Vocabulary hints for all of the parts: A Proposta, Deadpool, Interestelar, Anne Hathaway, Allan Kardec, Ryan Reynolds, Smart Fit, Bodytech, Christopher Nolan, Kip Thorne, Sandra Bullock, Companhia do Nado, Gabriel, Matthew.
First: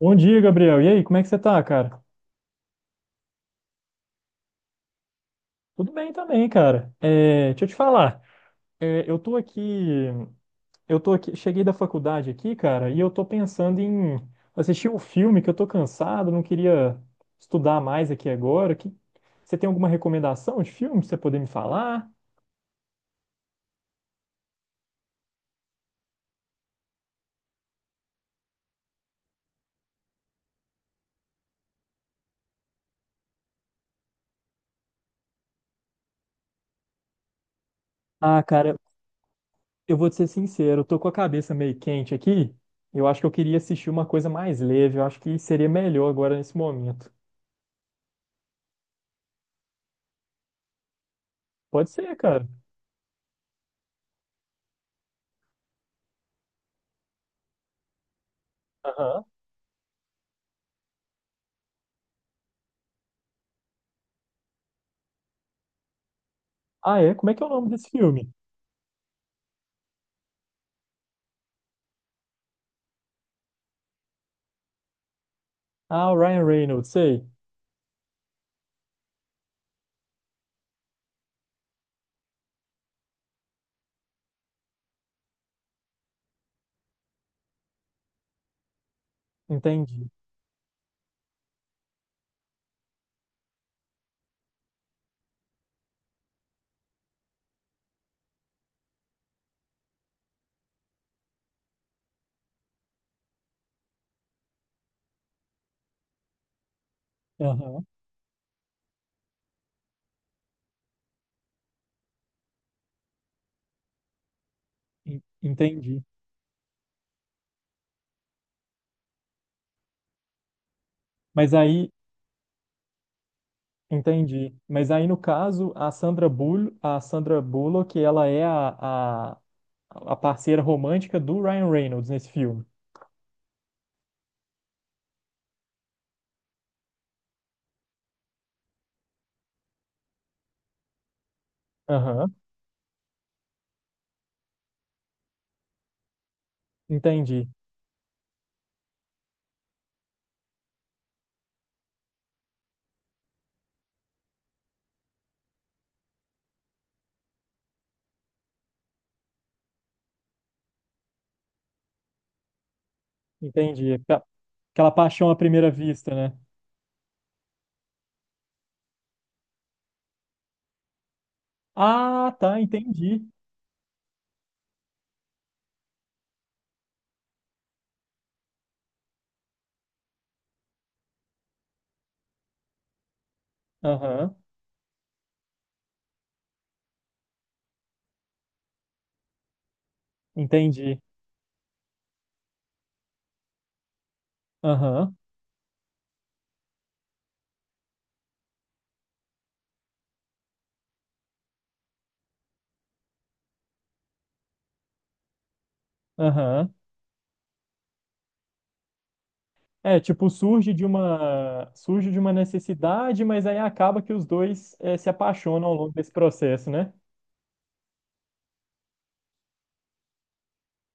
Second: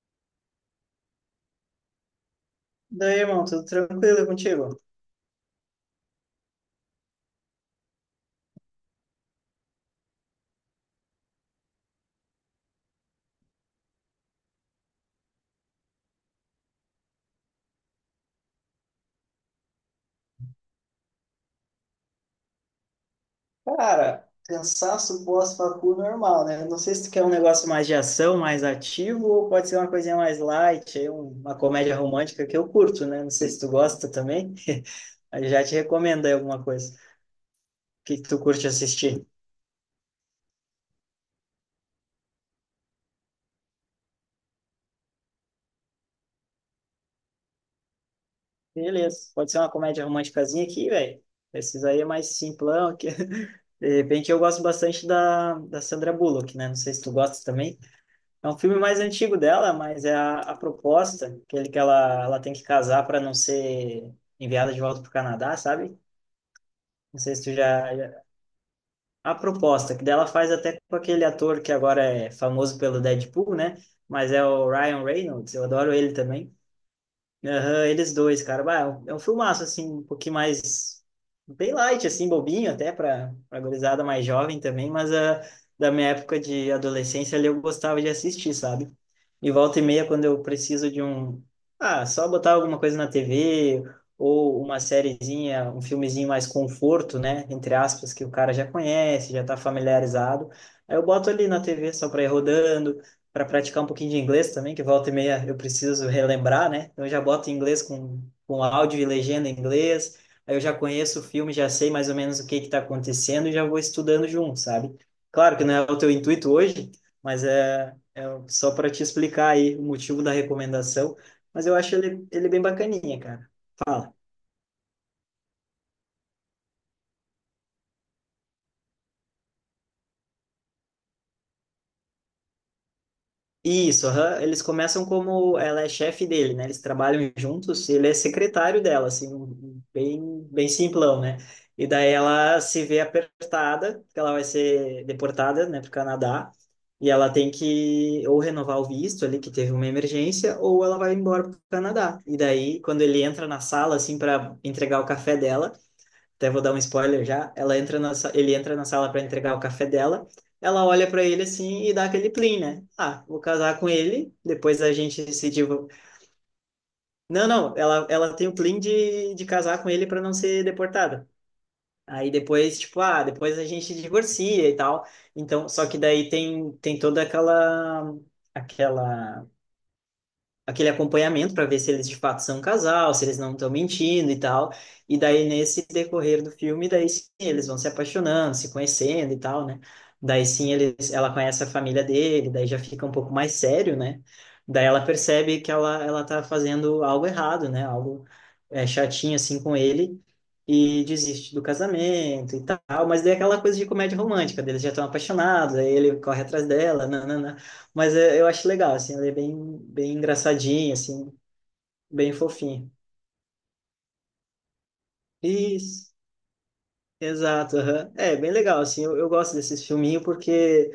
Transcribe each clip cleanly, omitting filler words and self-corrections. Bom dia, Gabriel. E aí, como é que você tá, cara? Daí, irmão, tudo tranquilo contigo? Tudo bem também, cara. Deixa eu te falar. É, eu tô aqui, Cheguei da faculdade aqui, cara, e eu tô pensando em assistir um filme que eu tô cansado, não queria estudar mais aqui agora. Que... Você tem alguma recomendação de filme pra você poder me falar? Cara, cansaço pós-facu normal, né? Não sei se tu quer um negócio mais de ação, mais ativo, ou pode ser uma coisinha mais light, aí uma comédia romântica que eu curto, né? Não sei se tu gosta também. Aí já te recomendo aí alguma coisa. O que que tu Ah, curte cara, assistir? eu vou te ser sincero, eu tô com a cabeça meio quente aqui. Eu acho que eu queria assistir uma coisa mais leve. Eu acho que seria melhor agora nesse momento. Beleza, pode ser uma comédia românticazinha aqui, velho. Esses Pode aí é ser, mais cara. simplão. Que... De repente eu gosto bastante da Sandra Bullock, né? Não sei se tu gosta também. É um filme mais Aham. antigo dela, mas é a proposta, aquele que ela tem que casar para não ser enviada de volta para o Canadá, sabe? Ah, é? Não Como é sei que se é o tu nome desse já. filme? A proposta, que dela faz até com aquele ator que agora é famoso pelo Deadpool, né? Mas é o Ryan Reynolds, eu adoro Ah, ele o Ryan também. Reynolds, sei. Aham, eles dois, cara. Bah, é um filmaço, assim, um pouquinho mais... Bem light, assim, bobinho até para a gurizada mais jovem também, mas da minha época de adolescência ali eu gostava de assistir, sabe? E volta e meia, Entendi. quando eu preciso de um... Ah, só botar alguma coisa na TV ou uma sériezinha, um filmezinho mais conforto, né? Entre aspas, que o cara já conhece, já tá familiarizado. Aí eu boto ali na TV só para ir rodando, para praticar um pouquinho de inglês também, que volta e meia eu preciso relembrar, né? Então eu já boto em inglês Aham, com áudio e legenda em inglês, aí eu já conheço o filme, já sei mais ou menos o que que está acontecendo e já vou estudando junto, sabe? Claro que não é o entendi. teu intuito hoje, mas é só para te explicar aí o motivo da recomendação, Mas mas eu aí, acho ele bem bacaninha, cara. Fala. entendi. Mas aí, no caso, a Sandra Bullock, ela é a, a parceira romântica do Ryan Reynolds nesse filme. Isso, aham. Eles começam como ela é chefe dele, né? Eles trabalham juntos, e ele é secretário dela, assim, um bem, bem simplão, né? E daí Aham, ela se vê apertada, porque ela vai ser deportada, né, para o Canadá, e ela entendi. tem que ou renovar o visto ali, que teve uma emergência, ou ela vai embora para o Canadá. E daí, quando ele entra na sala, assim, para entregar o café dela, até vou dar um spoiler já, ela entra ele entra na sala para entregar o café dela, ela olha para ele assim e dá aquele plim, né? Ah, vou casar com Entendi. Ele, depois Aquela a paixão gente à se primeira divo... vista, né? Não, não, ela tem o plim de casar com ele para não ser deportada. Aí Ah, tá, depois, tipo, entendi. depois a gente divorcia e tal. Então, só que daí tem toda aquela aquela aquele acompanhamento para ver se eles de fato são um casal, se eles não estão mentindo Aham, e tal. E daí nesse decorrer do filme, daí sim, eles vão se apaixonando, se conhecendo e tal, né? Daí sim entendi. Ela conhece a família dele, daí já fica um pouco mais sério, né? Daí ela Aham. percebe que ela tá fazendo algo errado, né? Algo chatinho assim com ele. E desiste do casamento e tal, mas daí é aquela coisa de comédia romântica, deles já estão apaixonados, aí ele corre atrás Aham. dela, nanana. Mas eu acho legal, assim, ele é bem, É, bem tipo, engraçadinho, assim, surge de bem uma fofinho. necessidade, mas aí acaba que os dois se apaixonam ao longo desse Isso, processo, né? exato, aham. É, bem legal, assim, eu gosto desses filminhos porque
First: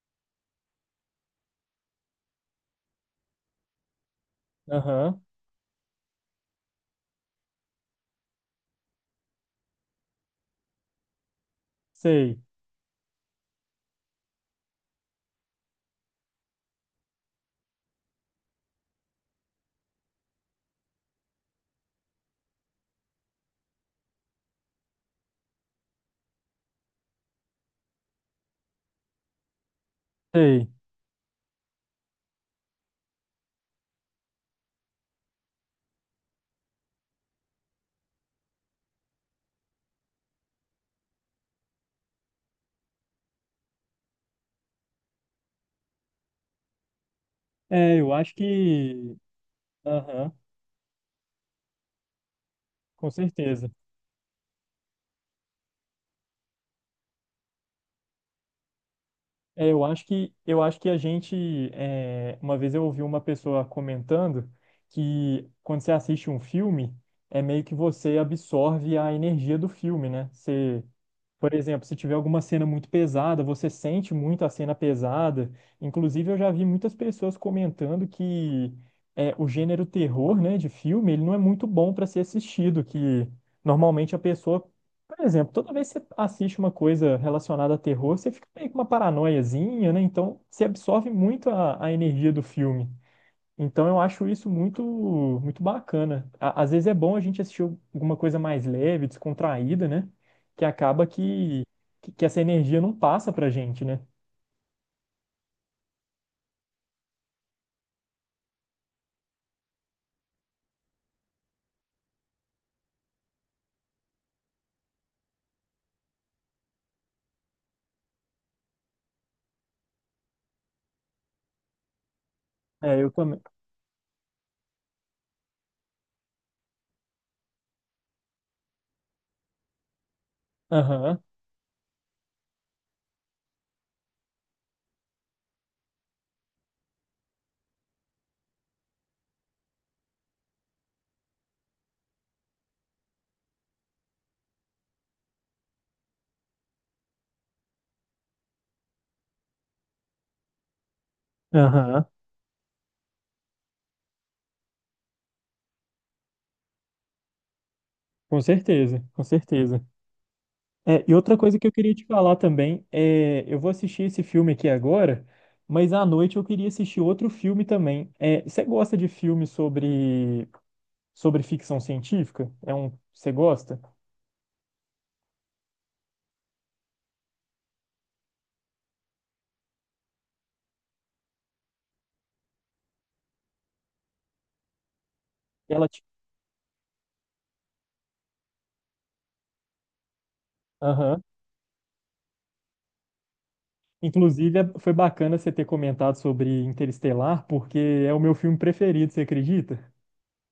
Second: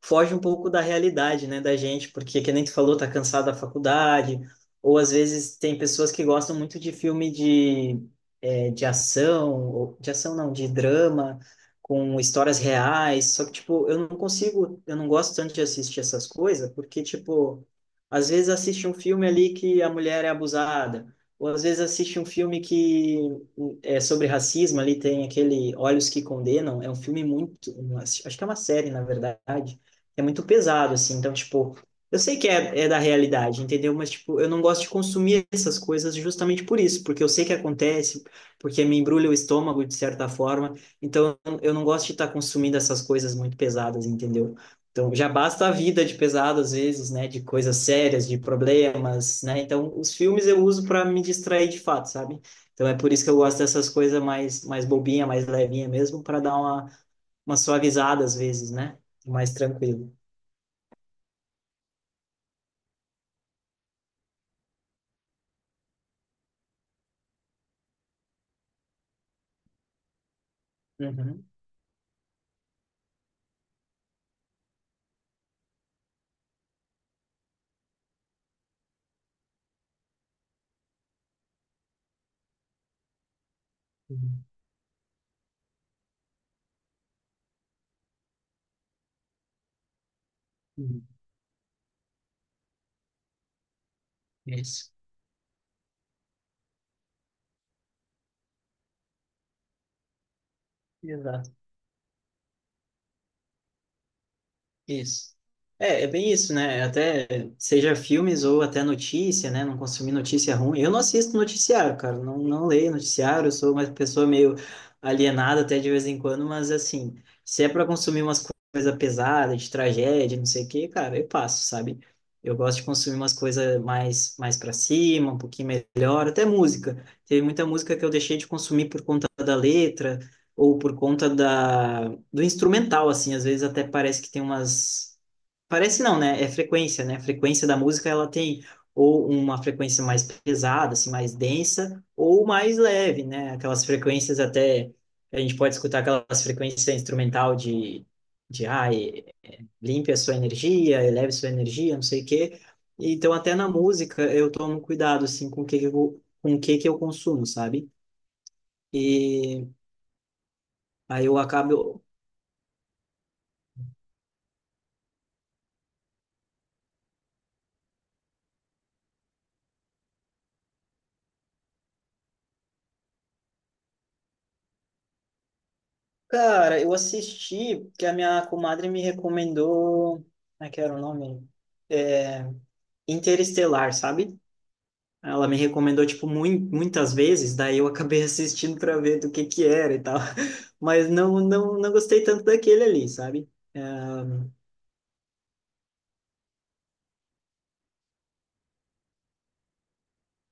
foge um pouco da realidade, né, da gente, porque, que nem tu falou, tá cansado da faculdade, ou às Aham, vezes tem pessoas que gostam muito de filme de, de ação, de ação não, de drama, com sei, histórias reais, só que, tipo, eu não consigo, eu não gosto tanto de assistir essas coisas, porque, tipo, às vezes assiste um filme ali que a mulher é abusada, ou às vezes assiste um filme que é sobre racismo, ali tem aquele Olhos que Condenam, é um filme muito, acho que é uma série, na verdade, é muito sei. pesado, assim. Então, tipo, eu sei que é da realidade, entendeu? Mas, tipo, eu não gosto de consumir essas coisas justamente por isso, porque eu sei que acontece, porque me embrulha o estômago de certa forma. Então, eu não gosto de estar consumindo essas coisas muito pesadas, entendeu? Então, já basta a vida de pesado às vezes, né? De coisas É, eu sérias, acho de que. problemas, né? Então, os Aham, filmes eu uso para me distrair de fato, sabe? Então, é com por isso que eu gosto certeza. dessas coisas mais bobinha, mais levinha mesmo, para dar uma suavizada às vezes, né? Mais É, tranquilo. Eu acho que a gente é, uma vez eu ouvi uma pessoa comentando que quando você assiste um filme é meio que você absorve a energia do filme, né? Você, Uhum, por exemplo, se tiver alguma cena muito pesada, você sente muito a cena pesada. Inclusive eu já vi muitas pessoas comentando que é, o gênero terror, né, de filme, ele não é muito bom para ser assistido, que normalmente a uhum, pessoa por exemplo, toda vez que você assiste uma coisa relacionada a terror, você fica meio com uma paranoiazinha, né? Então, você uhum. absorve muito a energia do filme. Então, eu acho isso muito, Isso, muito bacana. Às vezes é bom a gente assistir alguma coisa mais leve, descontraída, né? Que acaba exato. Que essa energia não passa pra gente, né? Isso. É bem isso, né? Até seja filmes ou até notícia, né? Não consumir notícia ruim. Eu não assisto noticiário, cara. Não, não leio noticiário. Eu sou uma pessoa meio alienada até de vez em quando, mas assim, se é para consumir umas coisas pesadas, de tragédia, não sei o quê, cara, eu passo, sabe? Eu gosto de É, eu consumir umas também. coisas mais para cima, um pouquinho melhor, até música. Teve muita música que eu deixei de consumir por conta da letra ou por Aham, conta da do instrumental, assim, às vezes até parece que tem umas. Parece não, né? É frequência, né? A frequência da música ela tem ou uma frequência mais pesada, assim, mais densa, ou mais leve, né? Aquelas frequências até. A gente pode escutar aquelas frequências instrumental de, de ah, e- limpe a sua energia, eleve sua energia, não aham. sei o quê. Então, até na música, eu tomo cuidado, assim, com o que que eu consumo, sabe? Com E certeza. É, e aí outra eu coisa que eu queria acabo. te falar também é, eu vou assistir esse filme aqui agora, mas à noite eu queria assistir outro filme também. É, você gosta de filme sobre ficção científica? É um, você gosta? Cara, eu assisti que a minha comadre me recomendou. Como é que era o nome? É, Interestelar, sabe? Ela me Ela te... recomendou, tipo, muitas vezes, daí eu acabei assistindo pra ver do que era e tal. Mas Aham. não, não, não gostei tanto daquele ali, sabe? Inclusive, foi bacana você ter comentado sobre Interestelar, porque é o meu filme preferido, você acredita?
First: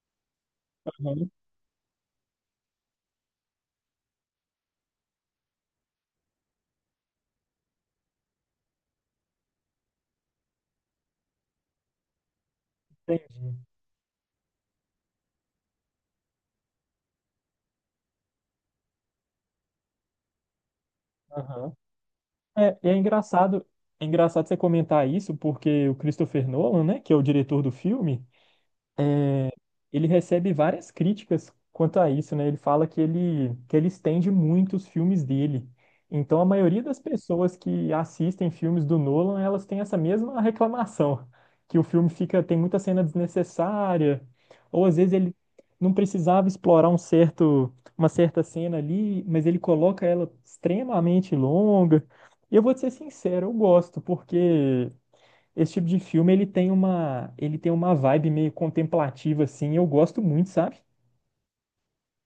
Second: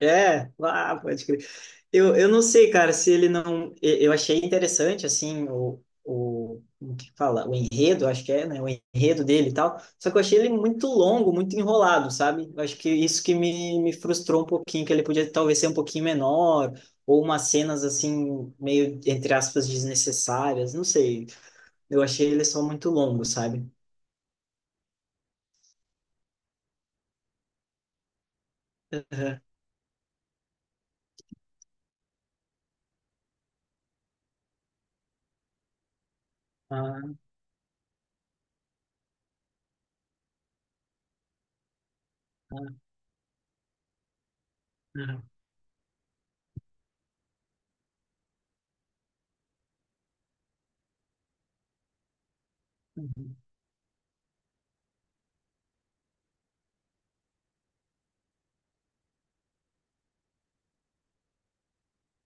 É, ah, pode Aham. crer. Eu não sei, cara, se ele não. Eu achei interessante, assim, como que fala? O enredo, acho que é, né? O enredo dele e tal. Só que eu achei ele muito longo, muito enrolado, sabe? Eu acho que isso que Tem- me frustrou um pouquinho, que ele podia talvez ser um pouquinho menor, ou umas cenas, assim, meio, entre aspas, desnecessárias, não sei. aham. Eu achei ele só É, muito longo, sabe? é engraçado você comentar isso, porque o Christopher Nolan, né, que é o diretor do filme, Aham. é, ele recebe várias críticas quanto a isso, né? Ele fala que ele estende muito os filmes dele. Então, a maioria das Ah, pessoas que assistem filmes do Nolan, elas têm essa mesma reclamação, que o filme fica, tem muita cena desnecessária, ou às vezes ele ah, não precisava explorar uma certa cena ali, mas ele coloca ela extremamente longa. E eu vou te ser ah. sincero, eu gosto, porque esse tipo de filme, ele tem uma vibe meio contemplativa, assim, e eu gosto muito, sabe?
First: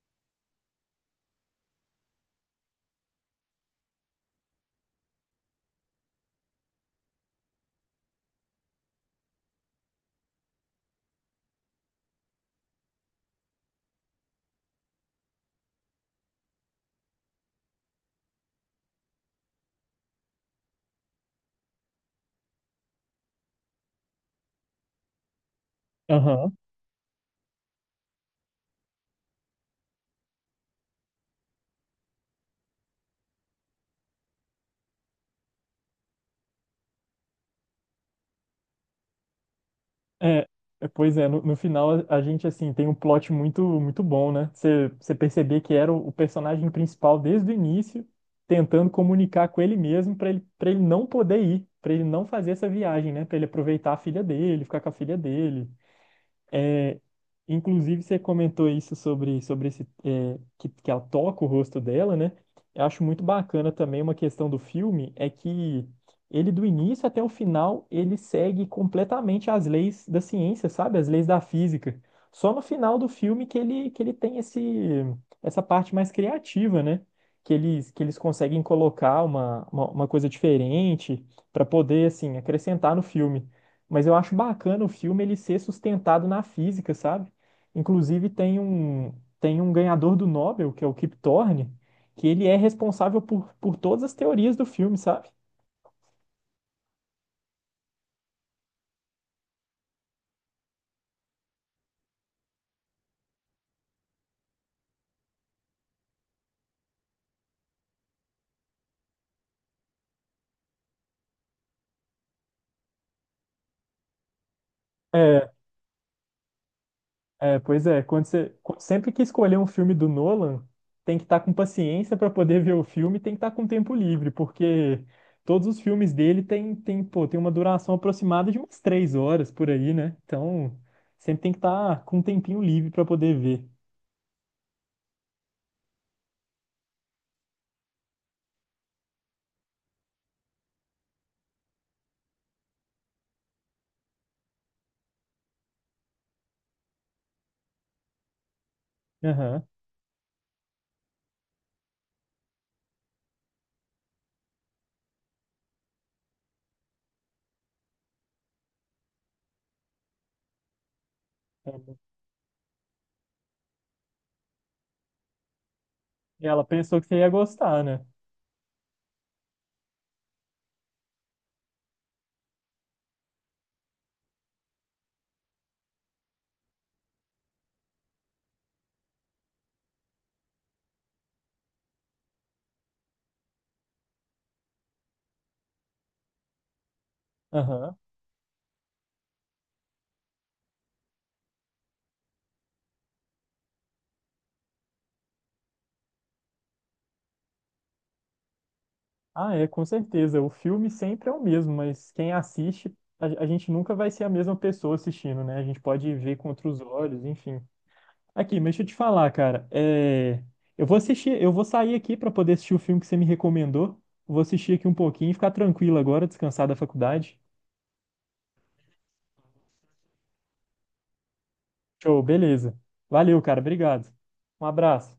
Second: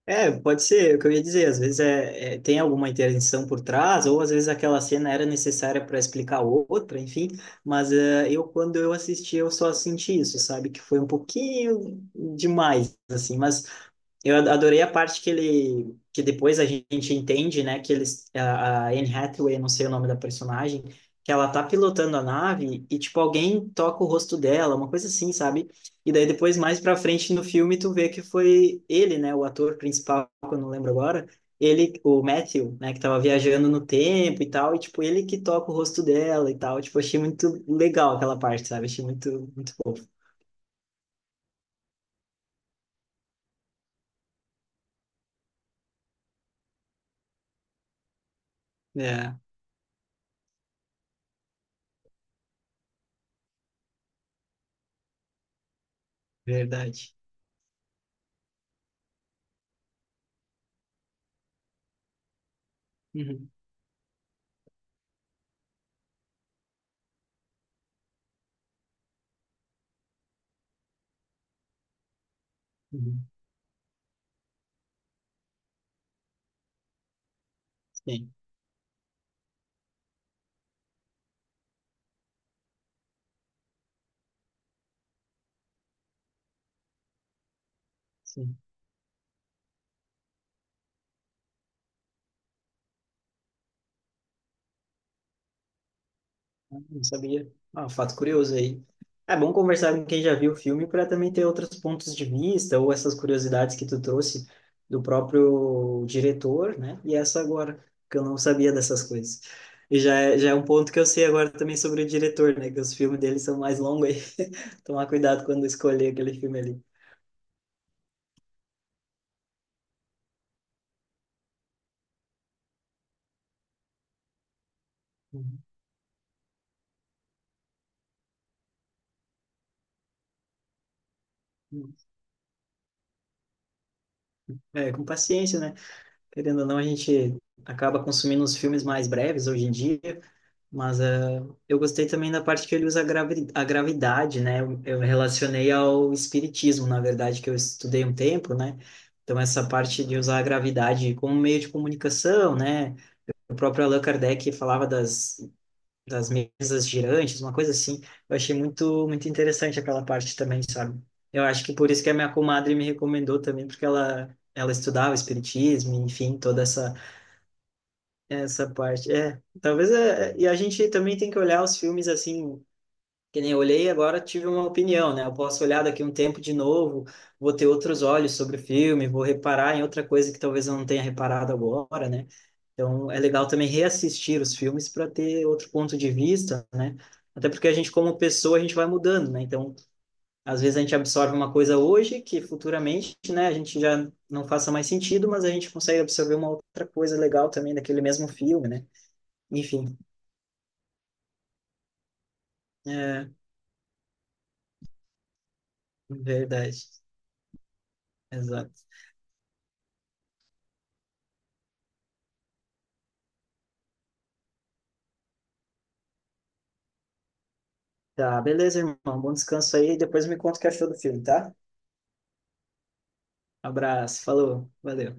É, pode ser, é o que eu ia dizer, às vezes tem alguma intervenção por trás, ou às vezes aquela cena era necessária para explicar outra, enfim, mas eu, quando eu assisti, eu só senti isso, sabe, que foi um pouquinho demais, assim, mas adorei a parte que ele, que depois a gente entende, né, que eles, a Anne Hathaway, não sei o nome da personagem, que ela tá pilotando a nave e, tipo, alguém toca o rosto dela, uma coisa assim, sabe? E daí Aham. depois, mais pra frente no filme, tu vê que foi ele, né, o ator principal, que eu não lembro agora, ele, o Matthew, né, que tava viajando no tempo e tal, e, tipo, ele que toca o rosto dela e tal, tipo, achei muito legal aquela parte, sabe? Achei muito, muito fofo. É, pois é, no final a gente, assim, tem um plot muito bom, né? Você perceber que era o personagem principal desde o início, tentando É, comunicar com ele mesmo para ele não poder ir, para ele não fazer essa viagem, né? Para ele aproveitar a filha dele, ficar com a filha dele. É, verdade. inclusive, você comentou isso sobre esse, é, que ela toca o rosto dela, né? Eu acho muito Uhum, bacana também uma questão do filme, é que ele, do início até o final, ele segue completamente as leis da ciência, sabe? As leis da física. Só no final do uhum. filme que ele tem esse, essa parte mais criativa, né? Que eles Sim. conseguem colocar uma coisa diferente para poder, assim, acrescentar no filme. Mas eu acho bacana o filme ele ser sustentado na física, sabe? Inclusive, Sim. Tem um ganhador do Nobel, que é o Kip Thorne, que ele é responsável por todas as teorias do filme, sabe? Não sabia. Ah, um fato curioso aí. É bom conversar com quem já viu o filme para também ter outros pontos de vista ou essas curiosidades que tu trouxe do próprio diretor, né? E essa agora, que eu não sabia dessas coisas. E já é um ponto que eu sei agora também sobre o diretor, né? Que os filmes dele são mais longos aí. Tomar cuidado É, quando escolher aquele filme ali. Pois é, sempre que escolher um filme do Nolan, tem que estar com paciência para poder ver o filme, tem que estar com tempo livre, porque Uhum. todos os filmes dele tem, pô, tem uma duração aproximada de umas 3 horas por aí, né? Então, sempre tem que estar com um tempinho livre para poder ver. É, com paciência, né? Querendo ou não, a gente acaba consumindo os filmes mais breves hoje em dia. Mas é, eu gostei também da parte que ele usa a gravidade, né? Eu relacionei ao espiritismo, na verdade, que eu estudei um tempo, né? Então, Aham. essa parte de usar a gravidade como meio de comunicação, né? O próprio Allan Kardec falava das mesas girantes, uma coisa assim. Eu achei muito, muito interessante aquela parte também, sabe? Eu acho que por isso que a minha comadre me recomendou também, porque ela estudava espiritismo, enfim, E toda ela essa pensou que você ia gostar, né? essa parte, é. Talvez e a gente também tem que olhar os filmes assim, que nem eu olhei agora tive uma opinião, né? Eu posso olhar daqui um tempo de novo, vou ter outros olhos sobre o filme, vou reparar em outra coisa que talvez eu não tenha reparado agora, né? Então é legal também reassistir os filmes para ter outro ponto de vista, né? Até porque a gente, Aham. como pessoa, a gente vai mudando, né? Então, às vezes a gente absorve uma coisa hoje que futuramente, né, a gente já não faça mais sentido, mas a gente consegue absorver uma outra coisa legal também daquele mesmo filme, né? Ah, é, com Enfim, certeza. O filme sempre é o mesmo, mas quem assiste, é a gente nunca vai ser a mesma pessoa assistindo, né? A gente pode ver com outros verdade. olhos, enfim. Aqui, mas deixa Exato. eu te falar, cara. É... Eu vou assistir, eu vou sair aqui para poder assistir o filme que você me recomendou. Vou assistir aqui um pouquinho e ficar tranquilo agora, descansar da faculdade. Tá, beleza, irmão. Bom descanso aí. Depois me conta o que achou do filme, tá? Show, beleza. Valeu, cara. Obrigado. Abraço, Um falou, valeu. abraço.